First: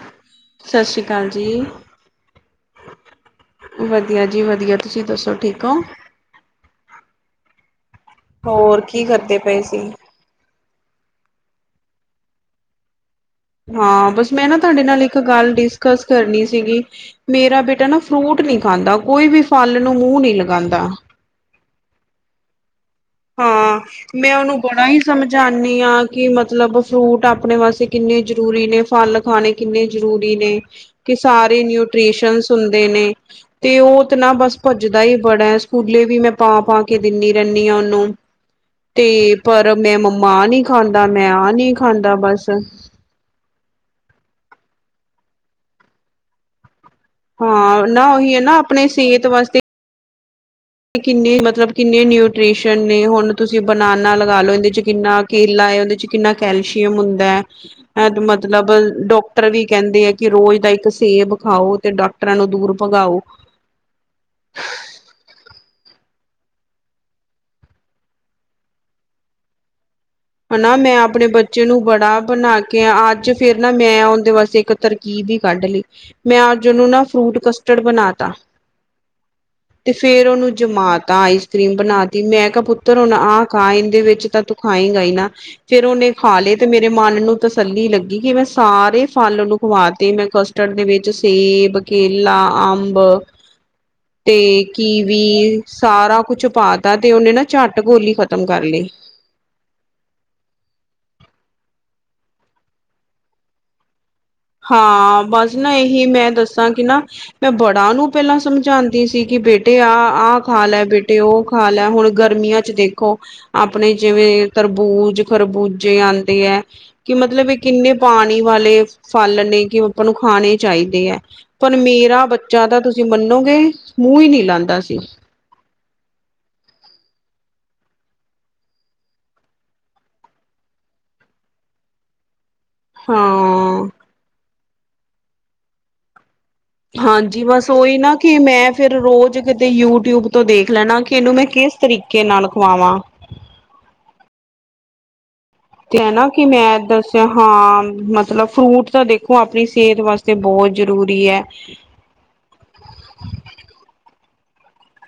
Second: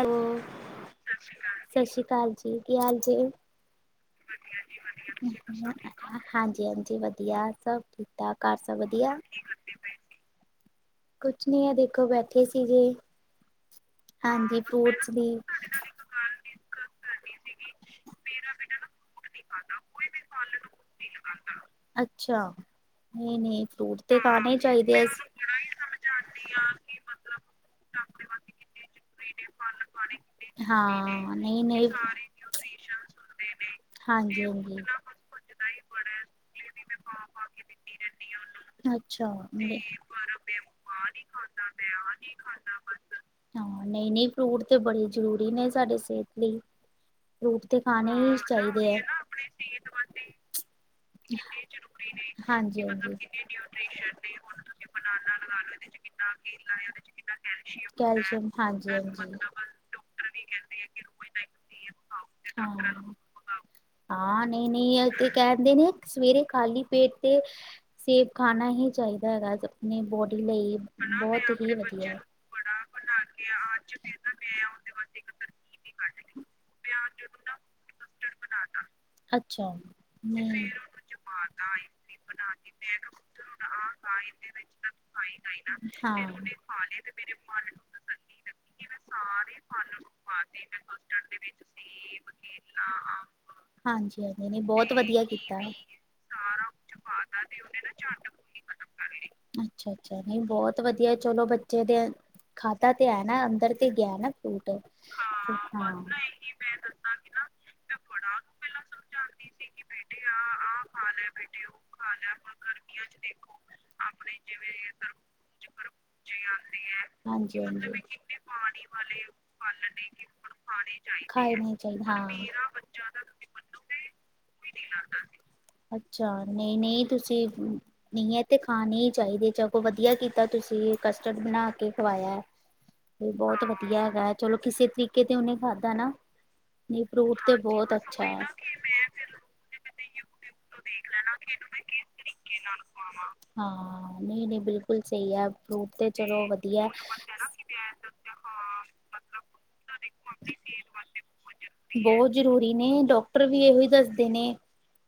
Hello ਸ਼੍ਰੀ ਅਕਾਲ ਜੀ ਸਤਿ ਸ਼੍ਰੀ ਅਕਾਲ ਜੀ ਕੀ ਹਾਲ ਜ ਵਧੀਆ ਜੀ ਵਧੀਆ ਤੁਸੀਂ ਦੱਸੋ ਠੀਕ ਹੋ? ਹਾਂਜੀ -ਹਾਂਜੀ ਵਧੀਆ ਸਭ ਠੀਕ ਘਰ ਸਭ ਹੋਰ ਕੀ ਵਧੀਆ ਕਰਦੇ ਪਏ ਸੀ? ਕੁਛ ਨੀ ਹੈ ਦੇਖੋ ਬੈਠੇ ਸੀਗੇੇ ਹਾਂ। ਬਸ ਮੈਂ ਨਾ ਤੁਹਾਡੇ ਨਾਲ ਇੱਕ ਦੀ ਗੱਲ ਡਿਸਕਸ ਕਰਨੀ ਸੀਗੀ ਮੇਰਾ ਬੇਟਾ ਨਾ ਫਰੂਟ ਨਹੀਂ ਖਾਂਦਾ ਕੋਈ ਵੀ ਫਲ ਨੂੰ ਮੂੰਹ ਨਹੀਂ ਲਗਾਉਂਦਾ ਅੱਛਾ ਨਈ-ਨਈ ਹਾਂ। ਫਰੂਟ ਤੇ ਮੈਂ ਖਾਣੇ ਉਹਨੂੰ ਬੜਾ ਹੀ ਚਾਈਦੇ ਆ, ਸਮਝ ਜਾਂਦੀ ਹਾਂ ਕਿ ਮਤਲਬ ਫਰੂਟ ਆਪਣੇ ਵਾਸਤੇ ਕਿੰਨੇ ਜ਼ਰੂਰੀ ਨੇ ਫਲ ਖਾਣੇ ਕਿੰਨੇ ਜ਼ਰੂਰੀ ਨੇ ਕਿ ਹਾਂ ਸਾਰੇ ਨਈ-ਨਈ ਨਿਊਟੀਸ਼ਨ ਹੁੰਦੇ ਨੇ ਤੇ ਉਹ ਤੇ ਨਾ ਬਸ ਹਾਂਜੀ-ਹਾਂਜੀ, ਭੱਜਦਾ ਹੀ ਬੜਾ ਹੈ ਸਕੂਲੇ ਵੀ ਮੈਂ ਪਾ ਪਾ ਕੇ ਦਿੰਦੀ ਰਹਿੰਦੀ ਹਾਂ ਉਹਨੂੰ ਤੇ ਅੱਛਾ ਪਰ ਮੈਂ ਮੰਮਾ ਆ ਨਹੀਂ ਖਾਂਦਾ ਮੈਂ ਆ ਨੀ ਖਾਂਦਾ ਬਸ ਹਾਂ। ਨਹੀਂ -ਨਹੀਂ ਫਰੂਟ ਤੇ ਬੜੇ ਜ਼ਰੂਰੀ ਨੇ ਸਾਡੇ ਸਿਹਤ ਲਈ ਫਰੂਟ ਤੇ ਹਾਂ। ਨਾ ਖਾਣੇ ਉਹੀ ਈ ਹੈ ਨਾ ਚਾਈਦੇ ਆਪਣੇ ਐ, ਸਿਹਤ ਵਾਸਤੇ [inaudible] ਕਿੰਨੇ ਮਤਲਬ ਕਿੰਨੇ ਹਾਂਜੀ। ਨਿਊਟ੍ਰੀਸ਼ਨ ਨੇ ਹੁਣ ਤੁਸੀਂ ਬਨਾਨਾ ਲਗਾ ਲੋ ਇਹਦੇ ਚ ਕਿੰਨਾ ਕੇਲਾ ਉਹਦੇ ਚ ਕਿੰਨਾ ਕੈਲਸ਼ੀਅਮ ਹੁੰਦਾ ਹੈ ਕੈਲਸ਼ੀਅਮ ਮਤਲਬ ਹਾਂਜੀ-ਹਾਂਜੀ, ਡਾਕਟਰ ਵੀ ਕਹਿੰਦੇ ਆ ਕਿ ਰੋਜ਼ ਦਾ ਇੱਕ ਸੇਬ ਖਾਓ ਤੇ ਡਾਕਟਰਾਂ ਨੂੰ ਦੂਰ ਹਾਂ ਭਗਾਓ [inaudible] ਹਾਂ। ਨਹੀਂ -ਨਹੀਂ ਤੇ ਕਹਿੰਦੇ ਨੇ ਸਵੇਰੇ ਖਾਲੀ ਪੇਟ ਤੇ ਸੇਬ ਖਾਣਾ ਹੀ ਚਾਹੀਦਾ ਹੈਗਾ ਆਪਣੇ ਬੋਡੀ ਹਨਾ ਲਈ ਮੈਂ ਆਪਣੇ ਬਹੁਤ ਬੱਚੇ ਹੀ ਵ ਨੂੰ ਬੜਾ ਬਣਾ ਕੇ ਅੱਜ ਅੱਜ ਫੇਰ ਨਾ ਮੈਂ ਉਹਦੇ ਵਾਸਤੇ ਇੱਕ ਤਰਕੀਬ ਵੀ ਕੱਢ ਲਈ ਮੈਂ ਅੱਜ ਉਹਨੂੰ ਨਾ ਫਰੂਟ ਕਸ ਟੜ ਬਣਾ ਤਾ ਅੱਛਾ ਤੇ ਫੇਰ ਉਹਨੂੰ ਨਹੀਂ ਜਮਾ ਤਾ ਆਈਸ ਕਰ੍ਰੀਮ ਬਣਾ ਤੀ ਮੈਂ ਕਿਹਾ ਪੁੱਤਰ ਹੁਨ ਆਹ ਖਾਂ ਇਹਦੇ ਵਿੱਚ ਤਾਂ ਤੂੰ ਖਾਏਗਾ ਹੀ ਨਾ ਫ਼ਿਰ ਉਹਨੇ ਹਾਂ ਖਾ ਲੇ ਤੇ ਮੇਰੇ ਮਨ ਨੂੰ ਤਸੱਲੀ ਲੱਗੀ ਕਿ ਮੈਂ ਸਾਰੇ ਫਲ ਉਹਨੂੰ ਖਵਾਤੇ ਮੈਂ ਕਸਟਰਡ ਦੇ ਵਿੱਚ ਸੇਬ ਕੇਲਾ ਅੰਬ ਹਾਂਜੀ ਹਾਂਜੀ ਨਹੀਂ ਤੇ ਬਹੁਤ ਕੀਵੀ ਵਧੀਆ ਕੀਤਾ ਸਾਰਾ ਕੁਛ ਪਾ ਤਾ ਤੇ ਉਹਨੇ ਨਾ ਝੱਟ ਗੋਲੀ ਖ਼ਤਮ ਕਰ ਲਈ [inaudible] ਅੱਛਾ- ਅੱਛਾ ਨਹੀਂ ਬਹੁਤ ਵਧੀਆ ਚਲੋ ਬੱਚੇ ਦੇ ਖਾਧਾ ਤੇ ਹੈ ਨਾ ਅੰਦਰ ਤੇ ਗਿਆ ਨਾ ਹਾਂ ਬਸ ਨਾ ਇਹੀ ਮੈਂ ਦੱਸਾਂ ਕਿ ਨਾ ਮੈਂ ਬੜਾ ਨੂੰ ਪਹਿਲਾਂ ਸਮਝਾਉਂਦੀ ਸੀ ਕਿ ਬੇਟੇ ਆਹ ਆਹ ਖਾ ਲੈ ਬੇਟੇ ਉਹ ਖਾ ਲੈ ਹੁਣ ਗਰਮੀਆਂ ਚ ਦੇਖੋ ਆਪਣੇ ਜਿਵੇਂ ਤਰਬੂਜ ਖਰਬੂਜੇ ਆਉਂਦੇ ਹੈ ਕਿ ਮਤਲਬ ਇਹ ਹਾਂਜੀ ਹਾਂਜੀ ਕਿੰਨੇ ਪਾਣੀ ਵਾਲੇ ਫਲ ਨੇ ਕਿ ਆਪਾਂ ਨੂੰ ਖਾਣੇ ਚਾਹੀਦੇ ਹੈ ਖਾਏ ਨਹੀਂ ਪਰ ਚਾਹੀਦਾ ਮੇਰਾ ਹਾਂ ਬੱਚਾ ਤਾਂ ਤੁਸੀਂ ਮੰਨੋਗੇ ਮੂੰਹ ਹੀ ਨਹੀਂ ਲਾਉਂਦਾ ਸੀ ਅੱਛਾ ਨਹੀਂ ਨਹੀਂ ਤੁਸੀਂ ਨਹੀਂ ਇਹ ਤੇ ਖਾਣੇ ਹੀ ਚਾਹੀਦੇ ਚ ਕੋੋਂ ਵਧੀਆ ਕੀਤਾ ਤੁਸੀਂ ਕਸਟਰਡ ਬਣਾ ਕੇ ਖਵਾਇਆ। ਬਹੁਤ ਹਾਂ ਵਧੀਆ ਹੈਗਾ ਚਲੋ ਕਿਸੇ ਤਰੀਕੇ ਤੇ ਉਹਨੇ ਖਾਧਾ ਨਾ ਨਹੀਂ ਫਰੂਟ ਹਾਂਜੀ ਤੇ ਬਸ ਬਹੁਤ ਉਹੀ ਨਾ ਅੱਛਾ ਕਿ ਹੈ। ਮੈਂ ਫਿਰ ਰੋਜ਼ ਕਿਤੇ ਯੂਟਿਊਬ ਤੋਂ ਦੇਖ ਲੈਣਾ ਕਿ ਇਹਨੂੰ ਮੈਂ ਕਿਸ ਤਰੀਕ ਕੇ ਨਾਲ ਖਵਾਵਾਂ। ਹਾਂ, ਨਈਂ ਨਈਂ, ਬਿਲਕੁਲ ਸਹੀ ਐ। ਤੇ ਐ ਨਾਂ ਕਿ ਮੈਂ ਦੱਸਿਆ ਹਾਂ ਅ ਮਤਲਬ ਫਰੂਟ ਤਾਂ ਦੇਖੋ ਆਪਣੀ ਸਿਹਤ ਵਾਸਤੇ ਬਹੁਤ ਜ਼ਰੂਰੀ ਏ। ਬਹੁਤ ਜ਼ਰੂਰੀ ਨੇਂ, ਡਾਕਟਰ ਵੀ ਇਹੋ ਹੀ ਦੱਸਦੇ ਨੇਂ।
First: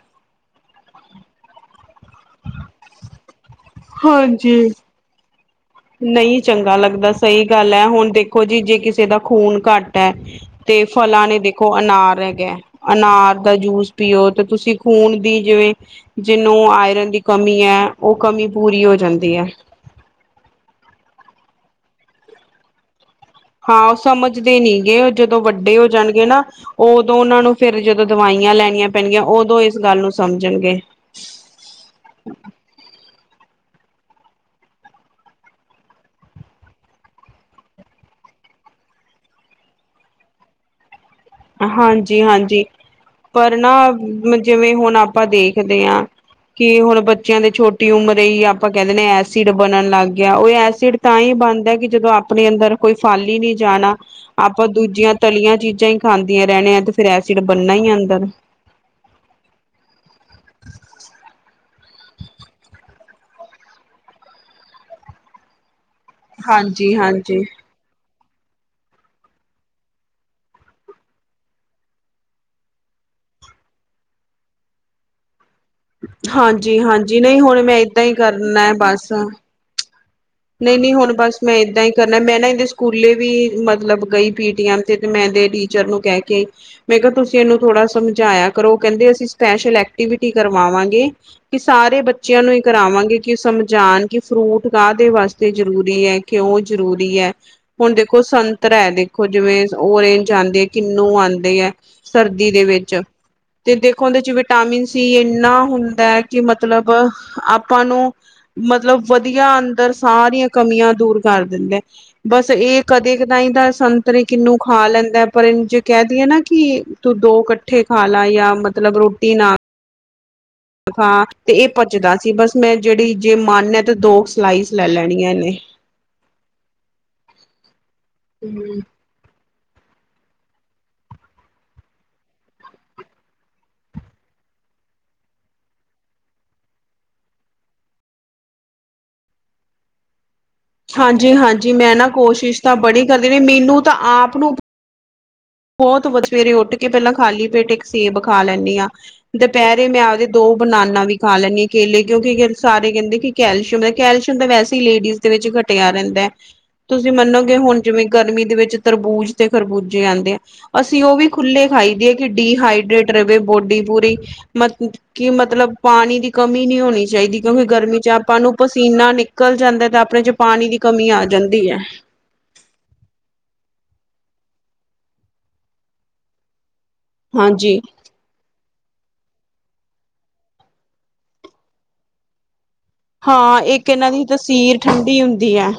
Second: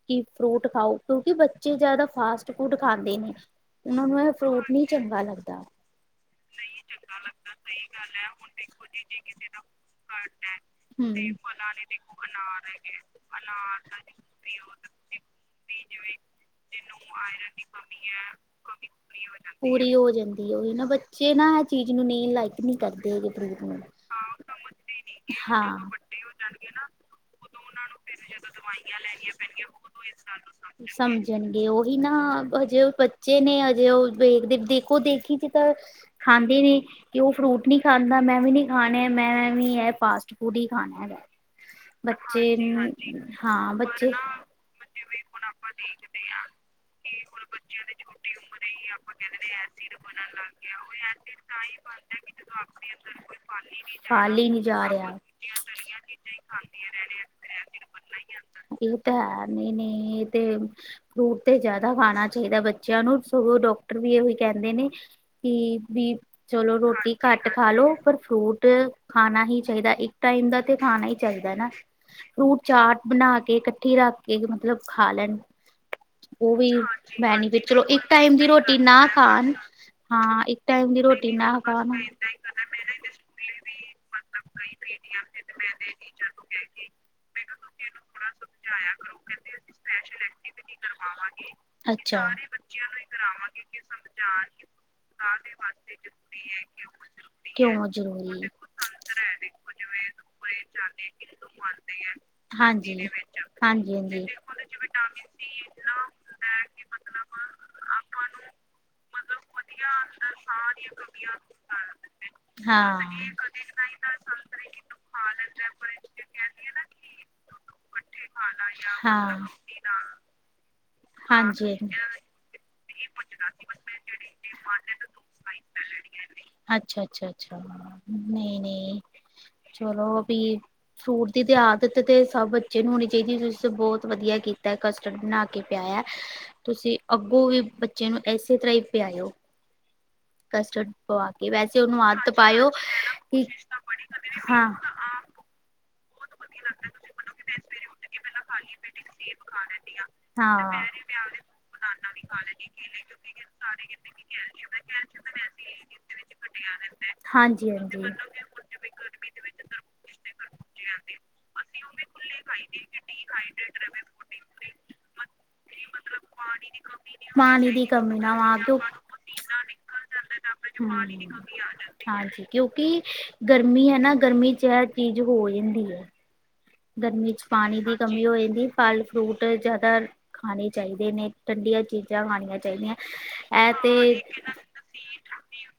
ਕਿ ਫਰੂਟ ਖਾਓ ਕਿਉਂਕਿ ਬੱਚੇ ਜਿਆਦਾ ਫਾਸਟ ਫੂਡ ਖਾਂਦੇ ਨੇਂ। ਓਨਾਂਨੂੰ ਇਹ ਹਾਂਜੀ। ਫਰੂਟ ਨੀਂ ਚੰਗਾ ਲੱਗਦਾ। ਨਹੀਂ ਚੰਗਾ ਲੱਗਦਾ ਸਹੀ ਗੱਲ ਹੈ। ਹੁਣ ਦੇਖੋ ਜੀ ਜੇ ਕਿਸੇ ਦਾ ਖੂਨ ਘੱਟ ਹੈ ਤੇ ਹਮ ਫਲਾਂ ਨੇ ਦੇਖੋ ਅਨਾਰ ਹੈਗਾ ਅਨਾਰ ਦਾ ਜੂਸ ਪੀਓ ਤੇ ਤੁਸੀਂ ਖੂਨ ਦੀ ਜਿਵੇਂ ਜਿਹਨੂੰ ਆਇਰਨ ਦੀ ਕਮੀ ਐ ਉਹ ਕਮੀ ਪੂਰੀ ਹੋ ਜਾਂਦੀ ਏ। ਪੂਰੀ ਹੋ ਜਾਂਦੀ ਉਹ ਨਾਂ ਬੱਚੇ ਨਾ ਇਹ ਚੀਜ਼ ਨੂੰ ਨੀਂ ਲਾਈਕ ਨੀਂ ਕਰਦੇ ਹੈਗੇ। ਫਰੂਟ ਨੂੰ ਹਾਂ ਉਹ ਸਮਝਦੇ ਨੀਂ ਗੇ ਜਦੋਂ ਹਾਂ ਵੱਡੇ ਹੋ ਜਾਣਗੇ ਨਾਂ ਉਦੋਂ ਉਹਨਾਂ ਨੂੰ ਫਿਰ ਜਦੋਂ ਦਵਾਈਆਂ ਲੈਣੀਆਂ ਪੈਣਗੀਆਂ, ਉਦੋਂ ਇਸ ਗੱਲ ਨੂੰ ਸਮਝਣਗੇ। ਸਮਝਣਗੇ ਉਹੀ ਨਾਂ ਹਜੇ ਉਹ ਬੱਚੇ ਨੇ ਹਜੇ ਉਹ ਵੇਖਦੇ ਦੇਖੋ ਦੇਖੀ ਚ ਤਾਂ ਖਾਂਦੇ ਨੀਂ ਕਿ ਉਹ ਫਰੂਟ ਨਹੀਂ ਖਾਂਦਾ, ਮੈਂ ਵੀ ਨੀਂ ਖਾਣਾ ਮੈਂ ਵੀ ਇਹ ਫਾਸਟ ਫੂਡ ਹੀ ਖਾਣਾ ਵੇ। ਹਾਂਜੀ ਹਾਂਜੀ, ਪਰ ਹਾਂ ਬੱਚੇ ਨਾਂ ਜਿਵੇਂ ਹੁਣ ਆਪਾਂ ਦੇਖਦੇ ਹਾਂ ਕਿ ਹੁਣ ਬੱਚਿਆਂ ਦੇ ਛੋਟੀ ਉਮਰ ਹੀ ਆਪਾਂ ਕਹਿੰਦੇ ਨੇਂ ਐਸਿਡ ਬਣਨ ਲੱਗ ਗਿਆ ਉਹ ਐ ਏਸਿਡ ਤਾਂ ਹੀ ਬਣਦਾ ਕਿ ਜਦੋਂ ਆਪ ਆਪਣੇ ਅੰਦਰ ਕੋਈ ਫਲ ਈ ਨਈਂ ਜਾਣਾ, ਫਲ ਹੀ ਨਹੀਂ ਆਪਾਂ ਜਾ ਦੂਜੀਆਂ ਰਿਹਾ ਤਲੀਆਂ ਚੀਜ਼ਾਂ ਈ ਖਾਂਦੀਆਂ ਰਹਿਣ ਆ ਤੇ ਫੇਰ ਐਸਿਡ ਬਣਨਾ ਹੀ ਏ ਅੰਦਰ। ਇਹ ਤਾਂ ਹੈ ਨਈਂ ਨਈਂ, ਇਹ ਤੇ ਫਰੂਟ ਤੇ ਜਿਆਦਾ ਖਾਣਾ ਚਾਹੀਦਾ ਬਚ ਬੱਚਿਆਂ ਨੂੰ ਸਗੋਂ ਡਾਕਟਰ ਵੀ ਇਹੋ ਕਹਿੰਦੇ ਨੇਂ ਕਿ ਵੀ ਚਲੋ ਹਾਂਜੀ ਰੋਟੀ ਹਾਂਜੀ ਘੱਟ ਖਾ ਲੋ, ਪਰ ਫਰੂਟ ਖਾਣਾ ਹੀ ਚਾਹੀਦਾ ਇੱਕ ਟਾਈਮ ਦਾ ਤੇ ਖਾਣਾ ਹੀ ਚਾਹੀਦਾ ਨਾਂ। ਫਰੂਟ ਚਾਟ ਬਣਾ ਕੇ ਇਕੱਠੀ ਰੱਖ ਕੇ, ਮਤਲਬ ਖਾ ਲੈਣ। ਉਹ ਵੀ ਹਾਂਜੀ ਹਾਂਜੀ ਨਹੀਂ ਬੈਣੀ ਹੁਣ ਫਿਟ ਮੈਂ ਚਲੋ, ਏਦਾਂ ਇੱਕ ਹੀ ਟਾਈਮ ਦੀ ਕਰਨਾ ਰੋਟੀ ਨਾਂ ਬਸ ਖਾਣ ਹਾਂ ਇੱਕ ਨਹੀਂ-ਨਹੀਂ ਟਾਈਮ ਦੀ ਹੁਣ ਰੋਟੀ ਬਸ ਨਾਂ ਮੈਂ ਏਦਾਂ ਹੀ ਕਰਨਾ, ਮੈਂ ਨਾ ਇਹਦੇ ਸਕੂਲੇ ਵੀ ਮਤਲਬ ਗਈ ਪੀਟੀਐਮ ਤੇ, ਤੇ ਮੈਂ ਇਹਦੇ ਟੀਚਰ ਨੂੰ ਕਹਿ ਕੇ ਆਈ ਮੈਂ ਕਿਹਾ ਤੁਸੀਂ ਇਹਨੂੰ ਥੋੜਾ ਸਮਝਾਇਆ ਕਰੋ, ਕਹਿੰਦੇ ਅਸੀਂ ਸਪੈਸ਼ਲ ਐਕਟੀਵਿਟੀ ਕਰਵਾਵਾਂਗੇ। ਕਿ ਸਾਰੇ ਅੱਛਾ ਬੱਚਿਆਂ ਨੂੰ ਇਹ ਕਰਾਵਾਂਗੇ ਕਿ ਉਹ ਸਮਝਾਣ ਕਿ ਫਰੂਟ ਕਾਹਦੇ ਵਾਸਤੇ ਜ਼ਰੂਰੀ ਏ। ਦੇ ਉਹ ਜ਼ਰੂਰੀ ਏ, ਕਿਉਂ ਹੁਣ ਦੇਖੋ ਜ਼ਰੂਰੀ ਸੰਤਰਾ ਐ ਦੇਖੋ, ਜਿਵੇਂ ਔਰੇਂਜ ਆਂਦੇ ਕਿੰਨੂੰ ਆਂਦੇ ਐ, ਸਰਦੀ ਦੇ ਵਿੱਚ। ਹਾਂਜੀ ਤੇ ਹਾਂਜੀ ਦੇਖੋ ਉਹਦੇ ਹਾਂਜੀ ਚ ਵਿਟਾਮਿਨ ਸੀ ਇੰਨਾ ਹੁੰਦਾ ਏ, ਕਿ ਮਤਲਬ [unintelligible] ਆਪਾਂ ਨੂੰ ਮਤਲਬ ਵਧੀਆ ਅੰਦਰ ਸਾਰੀਆਂ ਕਮੀਆਂ ਦੂਰ ਕਰ ਦਿੰਦੇ, ਬਸ ਇਹ ਕਦੇ ਹਾਂ ਕਦਾ ਹੀ ਤਾਂ ਸੰਤਰੇ ਕਿੰਨੂੰ ਖਾ ਲੈਂਦਾ ਪਰ ਇਹਨੂੰ ਜੇ ਕਹਿ ਦੇਈਏ ਨਾਂ ਕਿ ਕਿ ਤੂੰ ਦੋ ਇਕੱਠੇ ਖਾ ਲਾ ਯਾਂ ਮਤਲਬ ਰੋਟੀ ਹਾਂ ਨਾਂ [unintelligible] ਖਾ ਤੇ ਇਹ ਹਾਂਜੀ ਪਜਦਾ ਸੀ, ਬਸ ਮੈਂ ਜਿਹੜੀ ਜੇ ਮਨ ਹੈ ਤੇ ਦੋ ਸਲਾਈਸ ਲੈ ਲੈਣੀਆਂ ਇਹਨੇਂ। ਲੈ ਲੈਣੀਆਂ ਇਹਨੇਂ। ਅੱਛਾ ਅੱਛਾ, ਅੱਛਾ, ਨਈਂ ਨਈਂ। ਚਲੋ ਵੀ ਫਰੂਟ ਦੀ ਤੇ ਆਦਤ ਤੇ ਸਭ ਬੱਚੇ ਨੂੰ ਹੋਣੀ ਚਾਹੀਦੀ ਏ, ਤੁਸੀ ਤੇ ਬਹੁਤ ਵਧੀਆ ਕੀਤਾ ਕਸਟਰਡ ਬਣਾ ਕੇ ਕੇ ਪਿਆਆ, ਤੁਸੀਂ ਅੱਗੋਂ ਵੀ ਬੱਚੇ ਨੂੰ ਇਸੇ ਤਰ੍ਹਾਂ ਹੀ ਪਿਆਇਓ। ਕਸਟਰਡ ਪਵਾ ਹਾਂਜੀ ਕੇ, ਹਾਂਜੀ ਵੈਸੇ ਮੈਂ ਉਹਨੂੰ ਨਾ ਆਦਤ ਕੋਸ਼ਿਸ਼ ਪਾਇਓ [unintelligible] ਤਾਂ ਬੜੀ ਕਰਦੀ ਰ ਕਿ ਮੈਨੂੰ ਤਾਂ ਆਪ ਨੂੰ ਹਾਂ ਬਹੁਤ ਵਧੀ ਸਵੇਰੇ ਉੱਠ ਕੇ ਪਹਿਲਾਂ ਖਾਲੀ ਪੇਟ ਇੱਕ ਸੇਬ ਖਾ ਲੈਂਣੀ ਆਂ, ਦੁਪਹਿਰੇ ਮੈਂ ਆਪਦੇ ਦੋ ਹਾਂ ਬਨਾਨਾਂ ਵੀ ਖਾ ਲੈਂਣੀ ਕੇਲੇ ਕਿਉਂਕਿ ਸਾਰੇ ਕਹਿੰਦੇ ਕਿ ਕੈਲਸ਼ੀਅਮ ਏ, ਕੈਲਸ਼ੀਅਮ ਤਾਂ ਵੈਸੇ ਹੀ ਲੇਡੀਜ਼ ਦੇ ਵਿੱਚ ਘਟਿਆ ਰਹਿੰਦਾ ਐ। ਤੁਸੀ ਮੰਨੋਗੇ ਹਾਂਜੀ ਹੁਨ ਹਾਂਜੀ ਜਿਵੇਂ ਗਰਮੀ ਦੇ ਵਿੱਚ ਤਰਬੂਜ ਤੇ ਖਰਬੂਜ਼ੇ ਆਂਦੇ ਅਸੀ ਓ ਵੀ ਖੁੱਲੇ ਖਾਈ ਦੇ ਐ ਕਿ ਡੀਹਾਈਡਰੇਟ ਰਵੇ ਬੋਡੀ ਪੂਰੀ, ਮਤ ਕਿ ਮਤਲਬ ਪਾਨੀ ਦੀ ਕਮੀ ਨੀਂ ਹੋਨੀ ਚਾਈਦੀ ਕਿਓਂਕਿ ਪਾਣੀ ਦੀ ਗਰਮੀ ਚ ਕਮੀ ਨਾ ਆਪਾਂ ਨੂੰ ਆ ਕਿਉਂ ਪਸੀਨਾ ਨਿਕ ਨਿਕਲ ਜਾਂਦਾ ਤਾ ਆਪਨੇ ਚ ਪਾਨੀ ਦੀ ਕਮੀ ਆ ਜਾਂਦੀ ਐ। ਕਿਓਕਿ ਗਰਮੀ ਹੈਨਾ, ਗਰਮੀ ਚ ਐ ਚੀਜ਼ ਹੋ ਜਾਂਦੀ ਐ। ਗਰਮੀ ਚ ਹਾਂਜੀ ਪਾਨੀ ਦੀ ਕਮੀ ਹੋ ਜਾਂਦੀ, ਫਲ-ਫਰੂਟ ਜਾਦਾ ਖਾਨੇ ਚਾਈਦੇ ਨੇ, ਠੰਡੀਆਂ ਚੀਜ਼ਾਂ ਖਾਨੀਆਂ ਚਾਈਦੀਐਂ। ਹਾਂ, ਏੱਕ ਐਨਾਂ ਦੀ ਤਸੀਰ ਠੰਡੀ ਹੁੰਦੀ ਐ।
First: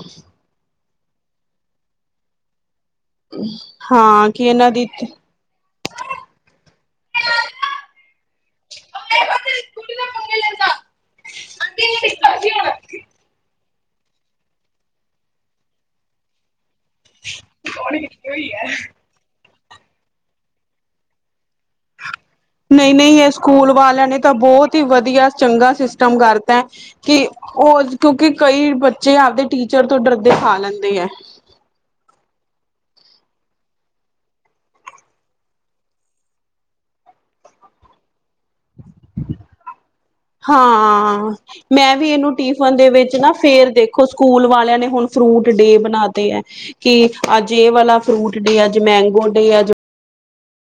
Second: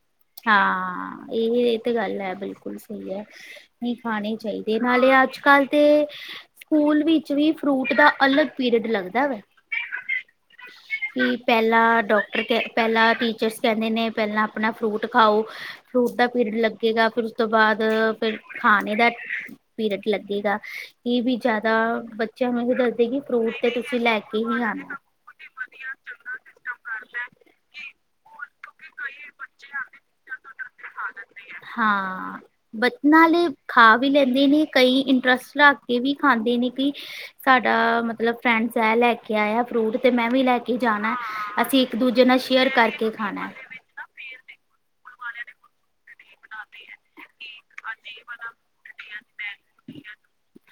ਹਾਂ, ਏਹੇ ਏ ਤੇ ਗੱਲ ਐ, ਬਿਲਕੁਲ। [unintelligible] ਨਈ ਹਾਂ ਖਾਨੇ ਕਿ ਇਹਨਾਂ ਚਾਈਦੇ, ਦੀ ਨਾਲੇ ਅੱਜ ਕੱਲ ਤੇ ਸਕੂਲ ਵਿੱਚ ਵੀ ਫਰੂਟ ਦਾ ਅਲਗ ਪੀਰੀਅਡ ਲੱਗਦਾ ਵੇ। [inaudible] ਕੀ ਪੈਲਾਂ ਡਾਕਟਰ ਕੈ, ਪੈਲਾਂ ਟੀਚਰਸ ਕੈਂਦੇ ਨੇ, ਪੈਲਾਂ ਆਪਨਾ ਫਰੂਟ ਖਾਓ। ਫਰੂਟ ਦਾ ਪੀਰੀਅਡ ਲੱਗੇਗਾ, ਫੇਰ ਉਸ ਤੋ ਬਾਦ, ਫੇਰ ਖਾਨੇ ਦਾ ਪੀਰੀਅਡ ਲੱਗੇਗਾ। ਏਵੀ ਜਾਦਾ ਬ ਨਈ, ਨਈ ਏ ਸਕੂਲ ਵਾਲਿਆ ਨੇ ਤਾ ਹੀ ਬੋਤ ਆਉਣਾ ਈ ਵਦੀਆ, ਚੰਗਾ ਸਿਸਟਮ ਕਾਰਤੈ। ਕਿ ਓ ਕਿਉਕਿ ਕਈ ਬੱਚੇ ਆਵਦੇ ਟੀਚਰ ਤੋ ਡਰਦੇ ਖਾ ਲੈਂਦੇ ਐ। ਹਾਂ, ਬਚ ਨਾਲੇ ਖਾ ਵੀ ਲੈਂਦੇ ਨੇ, ਕਈ ਇੰਟਰਸਟ [unintelligible] ਕੇ ਵੀ ਖਾਂਦੇ ਨੇ ਕਿ ਸਾਡਾ ਮਤਲਬ ਫਰੈਂਡਸ ਐ ਲੈਕੇ ਆਯਾ ਫਰੂਟ ਤੇ ਮੈਂ ਵੀ ਲੈ ਕੇ ਜਾਣਾ ਹਾਂ, ਅਸੀਂ ਮੈਂ ਇੱਕ ਵੀ ਦੂਜੇ ਏਨੂੰ ਨਾਲ ਸ਼ੇਅਰ ਟਿਫਨ ਦੇ ਕਰਕੇ ਵਿੱਚ ਖਾ ਨਾ, ਫੇਰ ਦੇਖ [unintelligible] ਸਕੂਲ ਵਾਲਯਾ ਨੇ ਹੁਨ ਫਰੂਟ ਡੇ ਬਨਾ ਦਿ ਕਿ ਅੱਜ ਏ ਵਾਲਾ ਫਰੂਟ ਡੇ ਐ, ਅੱਜ ਮੈਂਗੋ ਡੇ ਐ, ਅੱਜ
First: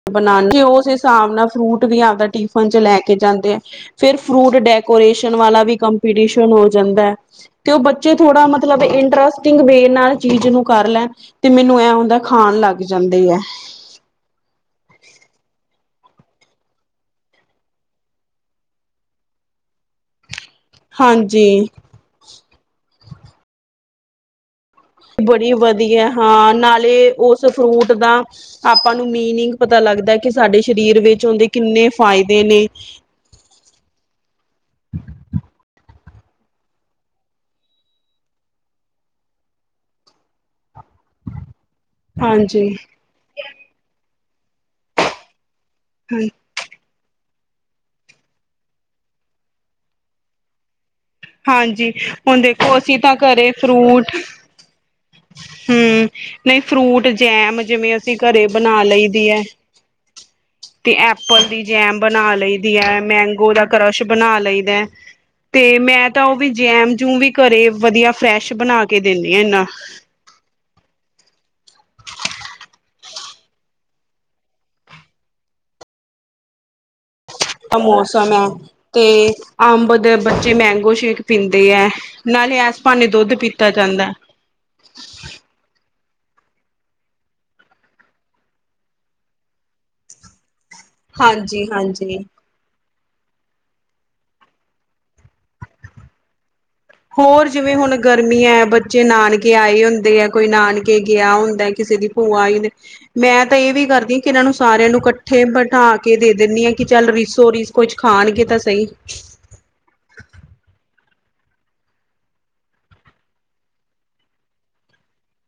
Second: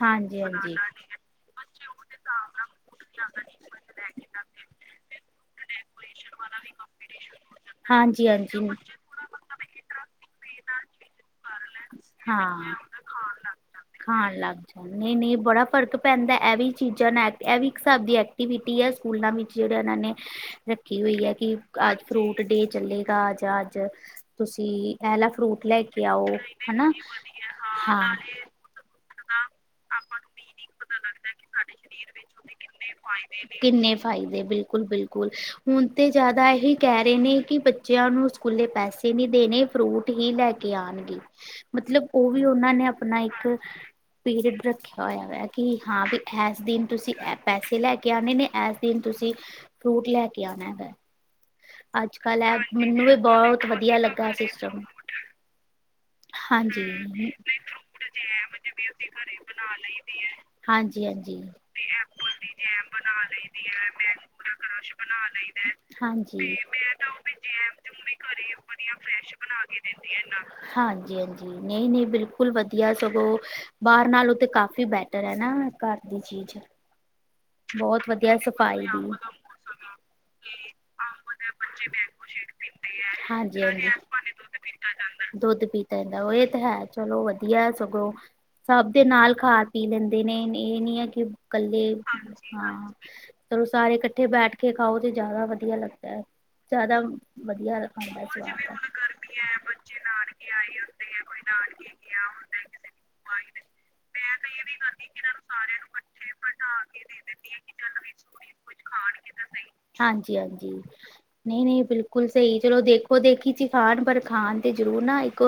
ਹਾਂਜੀ ਬਨਾਨੇ ਹਾਂਜੀ ਓਸ ਹਿਸਾਬ ਨਾਲ ਫਰੂਟ ਵੀ ਆਵਦਾ ਟਿਫਨ ਚ ਲੈ ਕੇ ਜਾਂਦੇ ਐ। ਫੇਰ, ਫਰੂਟ ਡੈਕੋਰੇਸ਼ਨ ਵਾਲਾ ਵੀ ਕੰਪੀਟੀਸ਼ਨ ਹੋ ਜਾਂਦੈ। ਤੇ ਓ ਬੱਚੇ ਹਾਂਜੀ ਥੋੜਾ ਹਾਂਜੀ ਮਤਲਬ ਇੰਟਰਸਟ [unintelligible] ਨਾਲ ਚੀਜ਼ ਨੂੰ ਕਰ ਲੈਨ, ਤੇ ਮੈਨੂੰ ਐ ਹੁੰਦੈ ਖਾਨ ਲੱਗ ਜਾਂਦੇ ਐ। ਖਾਨ ਲੱਗ ਜਾਨ, ਨਈ ਨਈ ਬੜਾ ਫਰਕ ਪੈਂਦੈ ਐਵੀ ਚੀਜ਼ਾ ਨਾਲ, ਐ ਵੀ ਇੱਕ ਹਿਸਾਬ ਦੀ ਐਕਟੀਵਿਟੀ ਐ, ਸਕੂਲਾਂ ਵਿੱਚ ਜੇੜੇ ਐਨਾ ਨੇ ਰੱਖੀ ਹੋਈ ਐ ਹਾਂਜੀ ਕਿ ਅੱਜ ਫਰੂਟ ਡੇ ਚੱਲੇਗਾ ਜਾ ਅੱਜ ਤੁਸੀ ਬੜੀ ਵਦੀਐ, ਹਾਂ ਨਾਲੇ ਓਸ ਫਰੂਟ ਦਾ ਹਾਂ ਆਪਾਂ ਨੂੰ ਮੀਨਿਂਗ ਪਤਾ ਲਾਗਦੈ ਕਿ ਸਾੱਡੇ ਸਰੀਰ ਵਿੱਚ ਓਂਦੇ ਕਿੰਨੇ ਫਾਇਦੇ ਨੇ। ਕਿੰਨੇ ਫਾਯਦੇ, ਬਿਲਕੁਲ, ਬਿਲਕੁਲ ਹੁਨ ਤੇ ਜਾਦਾ ਏਹੇ ਕੈ ਰੇ ਨੇ ਕਿ ਬ ਬੱਚਯਾ ਨੂੰ ਸਕੂਲੇ ਪੈਸੇ ਨੀ ਦੇਨੇ ਫਰੂਟ ਹੀ ਲੈ ਕੇ ਆਨਗੇ, ਮਤਲਬ ਓ ਵੀ ਹਾਂਜੀ ਓਨਾਂ ਨੇ ਆਪਨਾ ਇੱਕ ਪੀਰੀਅਡ ਰੱਖਯਾ ਹੋਯਾ ਵੈ ਕਿ ਹਾਂ ਵੀ ਹਾਂਜੀ ਇਸ ਦਿਨ ਤੁਸੀ ਐ ਪੈਸੇ ਲੈ ਕੇ ਆਨੇ ਨੇ, ਐਸ ਦਿਨ ਤੁਸੀ ਫਰੂਟ ਲੈ ਕੇ ਆਨਾ ਹੈਗੈ। ਹਾਂਜੀ ਅੱਜ-ਕੱਲ ਹੁਣ ਐ ਦੇਖੋ ਅਸੀਂ ਮੈਨੂੰ ਵੀ ਤਾਂ ਘਰੇ ਬੋਤ ਵਦੀਆ ਫਰੂਟ ਲੱਗਾ ਸਿਸਟਮ। ਹੂੰ, ਨਈ ਹਾਂਜੀ ਫਰੂਟ ਜੈਮ ਜਿਵੇਂ ਅਸੀ ਘਰੇ ਬਨਾ ਲਈ ਦੀ ਐ। ਤੇ ਹਾਂਜੀ-ਹਾਂਜੀ ਐਪਲ ਦੀ ਜੈਮ ਬਨਾ ਲਈ ਦੀ ਐ, ਮੈਂਗੋ ਦਾ ਕਰਸ਼ ਬਨਾ ਲਈ ਦੈ। ਤੇ ਮੈਂ ਤਾ ਓਵੀ ਜੈਮ, ਜੂਮ ਵੀ ਘਰੇ ਵਦੀਆ ਫਰੈਸ਼ ਬਨਾ ਕੇ ਦੇਂਨੀ ਆ ਏਨਾ [unintelligible] ਹਾਂਜੀ, ਹਾਂਜੀ, ਨਈ, ਨਈ ਬਿਲਕੁਲ ਵਦੀਆ ਸਗੋ ਬਾਰ ਨਾਲੋ ਤੇ ਕਾਫ਼ੀ ਬੈਟ ਬੈਟਰ ਐਨਾ ਘਰ ਦੀ ਚੀਜ਼ ਦਾ ਬਹੁਤ ਮੌਸਮ ਵਧੀਆ ਐ, ਸਫ਼ਾਈ ਤੇ ਦੀ ਅੰਬ ਦੇ ਬੱਚੇ ਮੈਂਗੋ ਸ਼ੇਕ ਪੀਂਦੇ ਐ, ਨਾਲੇ ਐਸ ਪਾਨੇ ਦੋੱਧ ਪੀਤਾ ਜਾਂਦੈ। ਦੋੱਧ ਪੀਤਾ ਜਾਂਦੈ, ਓ ਏ ਤੇ ਹੈ, ਚਲੋ ਵਦੀਐ ਸਗੋਂ ਸਭ ਦੇ ਨਾਲ ਖਾ, ਪੀ ਲੈਂਦੇ ਨੇ, ਏ ਨੀ ਐ ਕਿ ਕੱਲੇ ਹਾਂਜੀ-ਹਾਂਜੀ। ਹਾਂ, ਚਲੋ ਸਾਰੇ ਇਕੱਠੇ ਬੈਠ ਕੇ ਖਾਓ, ਤੇ ਜਾਦਾ ਵਦੀਆ ਲੱਗਦੈ। ਹੋਰ ਜਿਵੇਂ ਹੁਨ ਸਵਾਦ ਗਰਮੀਐਂ, ਬੱਚੇ ਨਾਨਕੇ ਆਏ ਹੁੰਦੇ ਐ, ਕੋਈ ਨਾਨਕੇ ਗਿਯਾ ਹੁੰਦੈ। ਕਿਸੇ ਦੀ ਪੂਆ ਆਈ ਹੂੰਦੀ, ਮੈਂ ਤਾ ਏਵੀ ਕਰਦੀ ਕਿ ਇਨਾਂ ਨੂੰ ਸਾਰੇਆ ਨੂੰ ਕੱਠੇ ਬਠਾ ਕੇ ਦੇ ਦੇਨੀ ਆਂ ਕਿ ਚੱਲ ਰੀਸੋ-ਰੀਸ ਕੁਛ ਖਾਣਗੇ ਤੇ ਸਹੀ। ਹਾਂਜੀ ਹਾਂਜੀ। ਨਹੀਂ ਨਹੀਂ, ਬਿਲਕੁਲ ਸਹੀ ਚਲੋ ਦੇਖੋ-ਦੇਖੀ ਚ ਖਾਣ ਪਰ ਖਾਣ ਤੇ ਜ਼ਰੂਰ ਨਾ ਇੱਕ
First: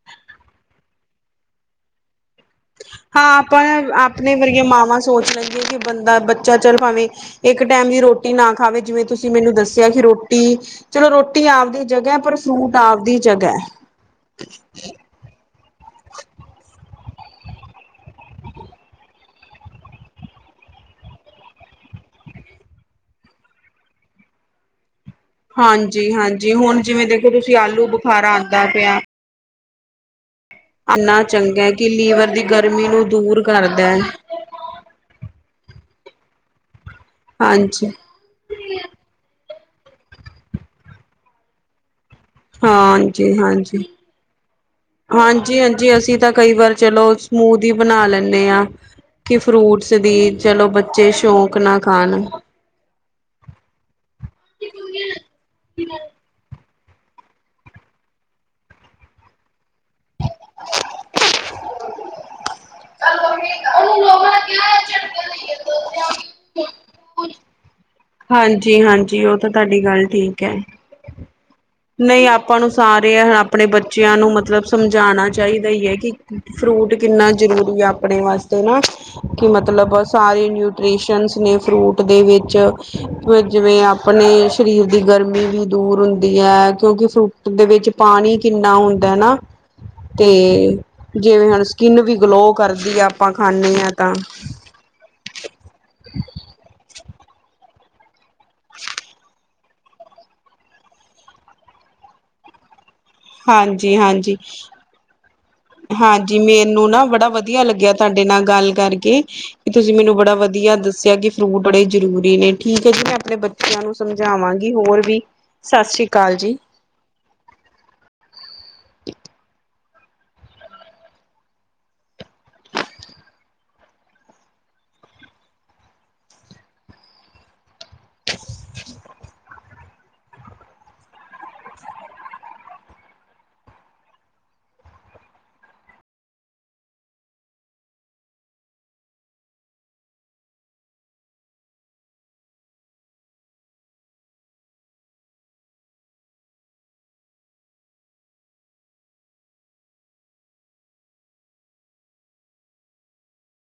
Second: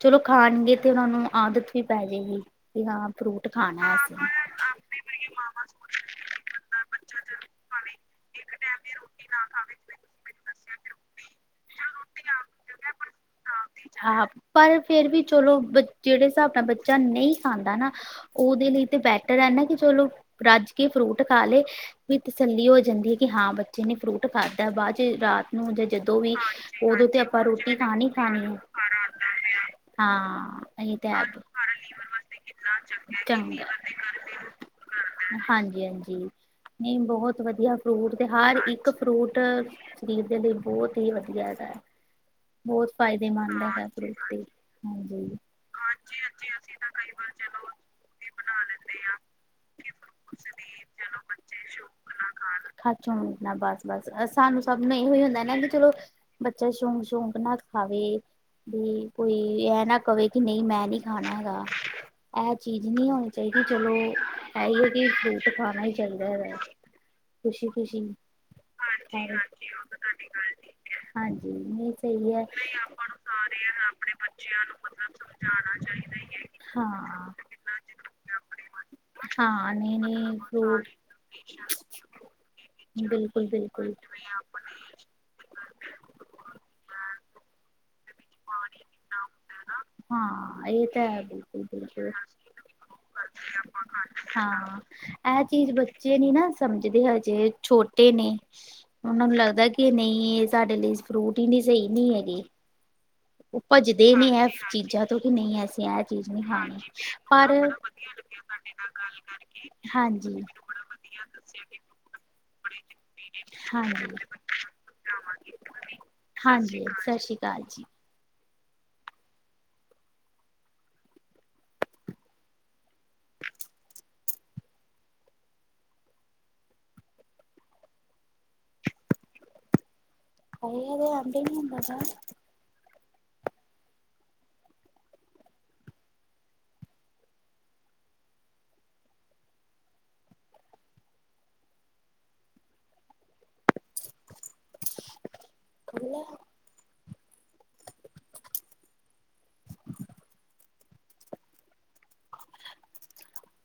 ਚਲੋ ਖਾਣਗੇ ਤੇ ਔਨਾਂ ਨੂੰ ਆਦਤ ਵੀ ਪੈ ਜੇਗੀ ਕਿ ਹਾਂ ਫਰੂਟ ਆਪਾਂ ਖਾਣੈ ਅਸੀਂ। ਆਪਣੇ ਵਰਗੀਆਂ ਮਾਵਾਂ ਸੋਚ ਲੈਂਦੀਆਂ ਕਿ ਬੰਦਾ ਬੱਚਾ ਚੱਲ ਭਾਵੇਂ ਇੱਕ ਟਾਈਮ ਦੀ ਰੋਟੀ ਨਾ ਖਾਵੇ ਜਿਵੇਂ ਤੁਸੀਂ ਮੈਨੂੰ ਦੱਸਿਆ ਕਿ ਰੋਟੀ। ਚਲੋ ਰੋਟੀ ਆਪਦੀ ਜਗਾ ਪਰ ਫਰੂਟ ਆਪਦੀ ਜਗਾ। ਆ ਪਰ ਫੇਰ। ਫੇਰ ਵੀ ਚਲੋ ਬੱਚ। ਜਿਹੜੇ ਹਿਸਾਬ ਨਾਲ ਬੱਚਾ ਨਹੀਂ ਖਾਂਦਾ ਨਾ ਓਹਦੇ ਲਈ ਤਾਂ ਬੈਟਰ ਐ ਨਾ ਕਿ ਚਲੋ। ਰੱਜ ਕੇ ਫਰੂਟ ਖਾ ਲੇ ਵੀ ਤਸੱਲੀ ਹੋ ਜਾਂਦੀ ਏ ਕਿ ਹਾਂ ਬੱਚੇ ਨੇ ਫਰੂਟ। ਖਾਧਾ ਬਾਦ ਚ ਰਾਤ ਨੂੰ ਜਾਂ ਹਾਂਜੀ ਜਦੋਂ ਵੀ ਹਾਂਜੀ ਹੁਣ ਜਿਵੇਂ ਓਦੋਂ ਤੇ ਦੇਖੋ ਆਪਾਂ ਤੁਸੀਂ ਰੋਟੀ ਆਲੂ ਖਾਣੀ ਬੁਖਾਰਾ ਖਾਣੀ ਏ। ਆਉਂਦਾ ਪਿਆ ਹਾਂ। ਅਹੀ ਤੇ ਇੰਨਾ ਆਪ, ਚੰਗਾ ਹੈ ਕਿ ਲੀਵਰ ਦੀ ਗਰਮੀ ਨੂੰ ਦੂਰ ਚੰਗੈ। ਕਰਦਾ ਹੈ ਹਾਂਜੀ ਹਾਂਜੀ, ਨਹੀਂ ਬਹੁਤ ਵਧੀਆ ਹਾਂਜੀ ਫਰੂਟ। ਤੇ ਹਰ ਇੱਕ ਫਰੂਟ ਸਰੀਰ ਦੇ ਲਈ ਬਹੁਤ ਹੀ ਵਧੀਆ ਦਾ ਆ। ਬਹੁਤ ਹਾਂਜੀ ਫਾਇਦੇਮੰਦ ਹਾਂਜੀ ਹੈ ਫਰੂਟ ਤੇ, ਹਾਂਜੀ ਹਾਂਜੀ। ਮੂੰਹ ਦੀ ਬਣਾ ਲੈਂਣੇ ਆਂ। ਕਿ ਫਰੂਟਸ ਦੀ ਚਲੋ ਬੱਚੇ ਸ਼ੌਕ ਨਾ ਖਾਣ। ਖਰਚ ਹੁਣ ਇਨਾ ਬੱਸ-ਬੱਸ ਸਾਨੂੰ ਸਭ ਨੂੰ ਏਹੋ ਹੀ ਹੁੰਦਾ ਨਾ ਬਈ ਚਲੋ। ਬੱਚਾ ਸ਼ੌਂਕ-ਸ਼ੌਂਕ ਨਾ ਖਾਵੇ ਬੀ ਕੋਈ ਐ। ਨਾ ਕਵੇ ਕਿ ਨਹੀਂ ਮੈਂ ਨੀ ਖਾਣਾ ਹੈਗਾ ਆ ਚੀਜ਼ ਨੀ ਹੋਣੀ ਚਾਹੀਦੀ, ਚਲੋ। ਐਹੀ ਹੈ ਕਿ ਫਰੂਟ ਖਾਣਾ ਹੀ ਚਾਹੀਦਾ ਹੈ, ਖੁਸ਼ੀ-ਖੁਸ਼ੀ। ਹਾਂਜੀ ਹਾਂਜੀ, ਉਹ ਤਾਂ ਤੁਹਾਡੀ ਗੱਲ ਠੀਕ ਹੈ। ਹਾਂਜੀ ਨਹੀਂ ਸਹੀ ਹੈ ਆਪਾਂ ਨੂੰ ਸਾਰੇ ਹ ਅਪਣੇ ਬੱਚਿਆਂ ਨੂੰ ਮਤਲਬ ਸਮਝਾਣਾ ਚਾਹੀਦਾ ਈ ਏ ਕਿ। ਫਰੂਟ ਹਾਂ ਕਿੰਨਾ ਜ਼ਰੂਰੀ ਆ ਅਪਣੇ ਵਾਸਤੇ ਨਾ। ਕਿ ਹਾਂ ਨਹੀਂ ਮਤਲਬ ਨਹੀਂ ਸਾਰੇ ਫਰੂਟ ਨਿਊਟ੍ਰਰੀਸ਼ਨਸ ਨੇ ਫਰੂਟ ਦੇ ਵਿੱਚ‌। ਬਿਲਕੁਲ ਜਿਵੇਂ ਬਿਲਕੁਲ ਅਪਣੀ ਸਰੀਰ ਦੀ ਗਰਮੀ ਵੀ ਦੂਰ ਹੁੰਦੀ ਐ, ਕਿਉਂਕਿ ਫਰੂਟ ਦੇ ਵਿੱਚ ਪਾਣੀ ਕਿੰਨਾ ਹੁੰਦਾ ਨਾ। ਤੇ ਹਾਂ ਇਹ ਤਾਂ ਹੈ ਜਿਵੇਂ ਹੁਣ ਬਿਲਕੁਲ ਸਕਿੰਨ ਬਿਲਕੁਲ ਵੀ ਗਲੋ ਕਰਦੀ ਆ ਅਪਾਂ ਖਾਂਨੇ ਆਂ ਤਾਂ। ਹਾਂ ਇਹ ਚੀਜ਼ ਬੱਚੇ ਨੀ ਨਾ ਸਮਝਦੇ, ਹਜੇ ਛੋਟੇ ਨੇ। ਓਨਾਂ ਨੂੰ ਲੱਗਦੈ ਕਿ ਨਹੀਂ ਏਹ ਸਾਡੇ ਲਈ ਫਰੂਟ ਹੀਨੀ ਸਹੀ ਨੀ ਹੈਗੇ। ਓਹ ਹਾਂਜੀ ਭੱਜਦੇ ਨੇ ਹਾਂਜੀ ਐਸ ਚੀਜ਼ਾਂ ਤੋਂ ਕਿ ਨਈ ਐ ਹਾਂਜੀ, ਮੇਨੂੰ ਨਾ ਬੜਾ ਵਧੀਆ ਲੱਗਿਆ ਤੁਹਾਡੇ ਨਾਲ ਗੱਲ ਕਰਕੇ, ਕਿ ਤੁਸੀਂ ਮੈਨੂੰ ਹਾਂਜੀ ਬੜਾ ਵਧੀਆ ਦੱਸ ਦੱਸਿਆ ਕਿ ਫਰੂਟ ਬੜੇ ਜ਼ਰੂਰੀ ਨੇ ਠੀਕ ਹੈ ਜੀ ਮੈਂ ਅਪਣੇ ਬੱਚਿਆਂ ਨੂੰ ਹਾਂਜੀ ਸਮਝਾਵਾਂਗੀ, ਹੋਰ ਵੀ ਸਤ ਸ੍ਰੀ ਅਕਾਲ ਜੀ। ਜੀ, ਸਤਿ ਸ਼੍ਰੀ ਅਕਾਲ ਜੀ। ਅਹੀ ਅਦੇ ਆਦੇ ਨੀ ਹੁੰਦੇ ਸਾਂ। ਖੁਲਾ [inaudible]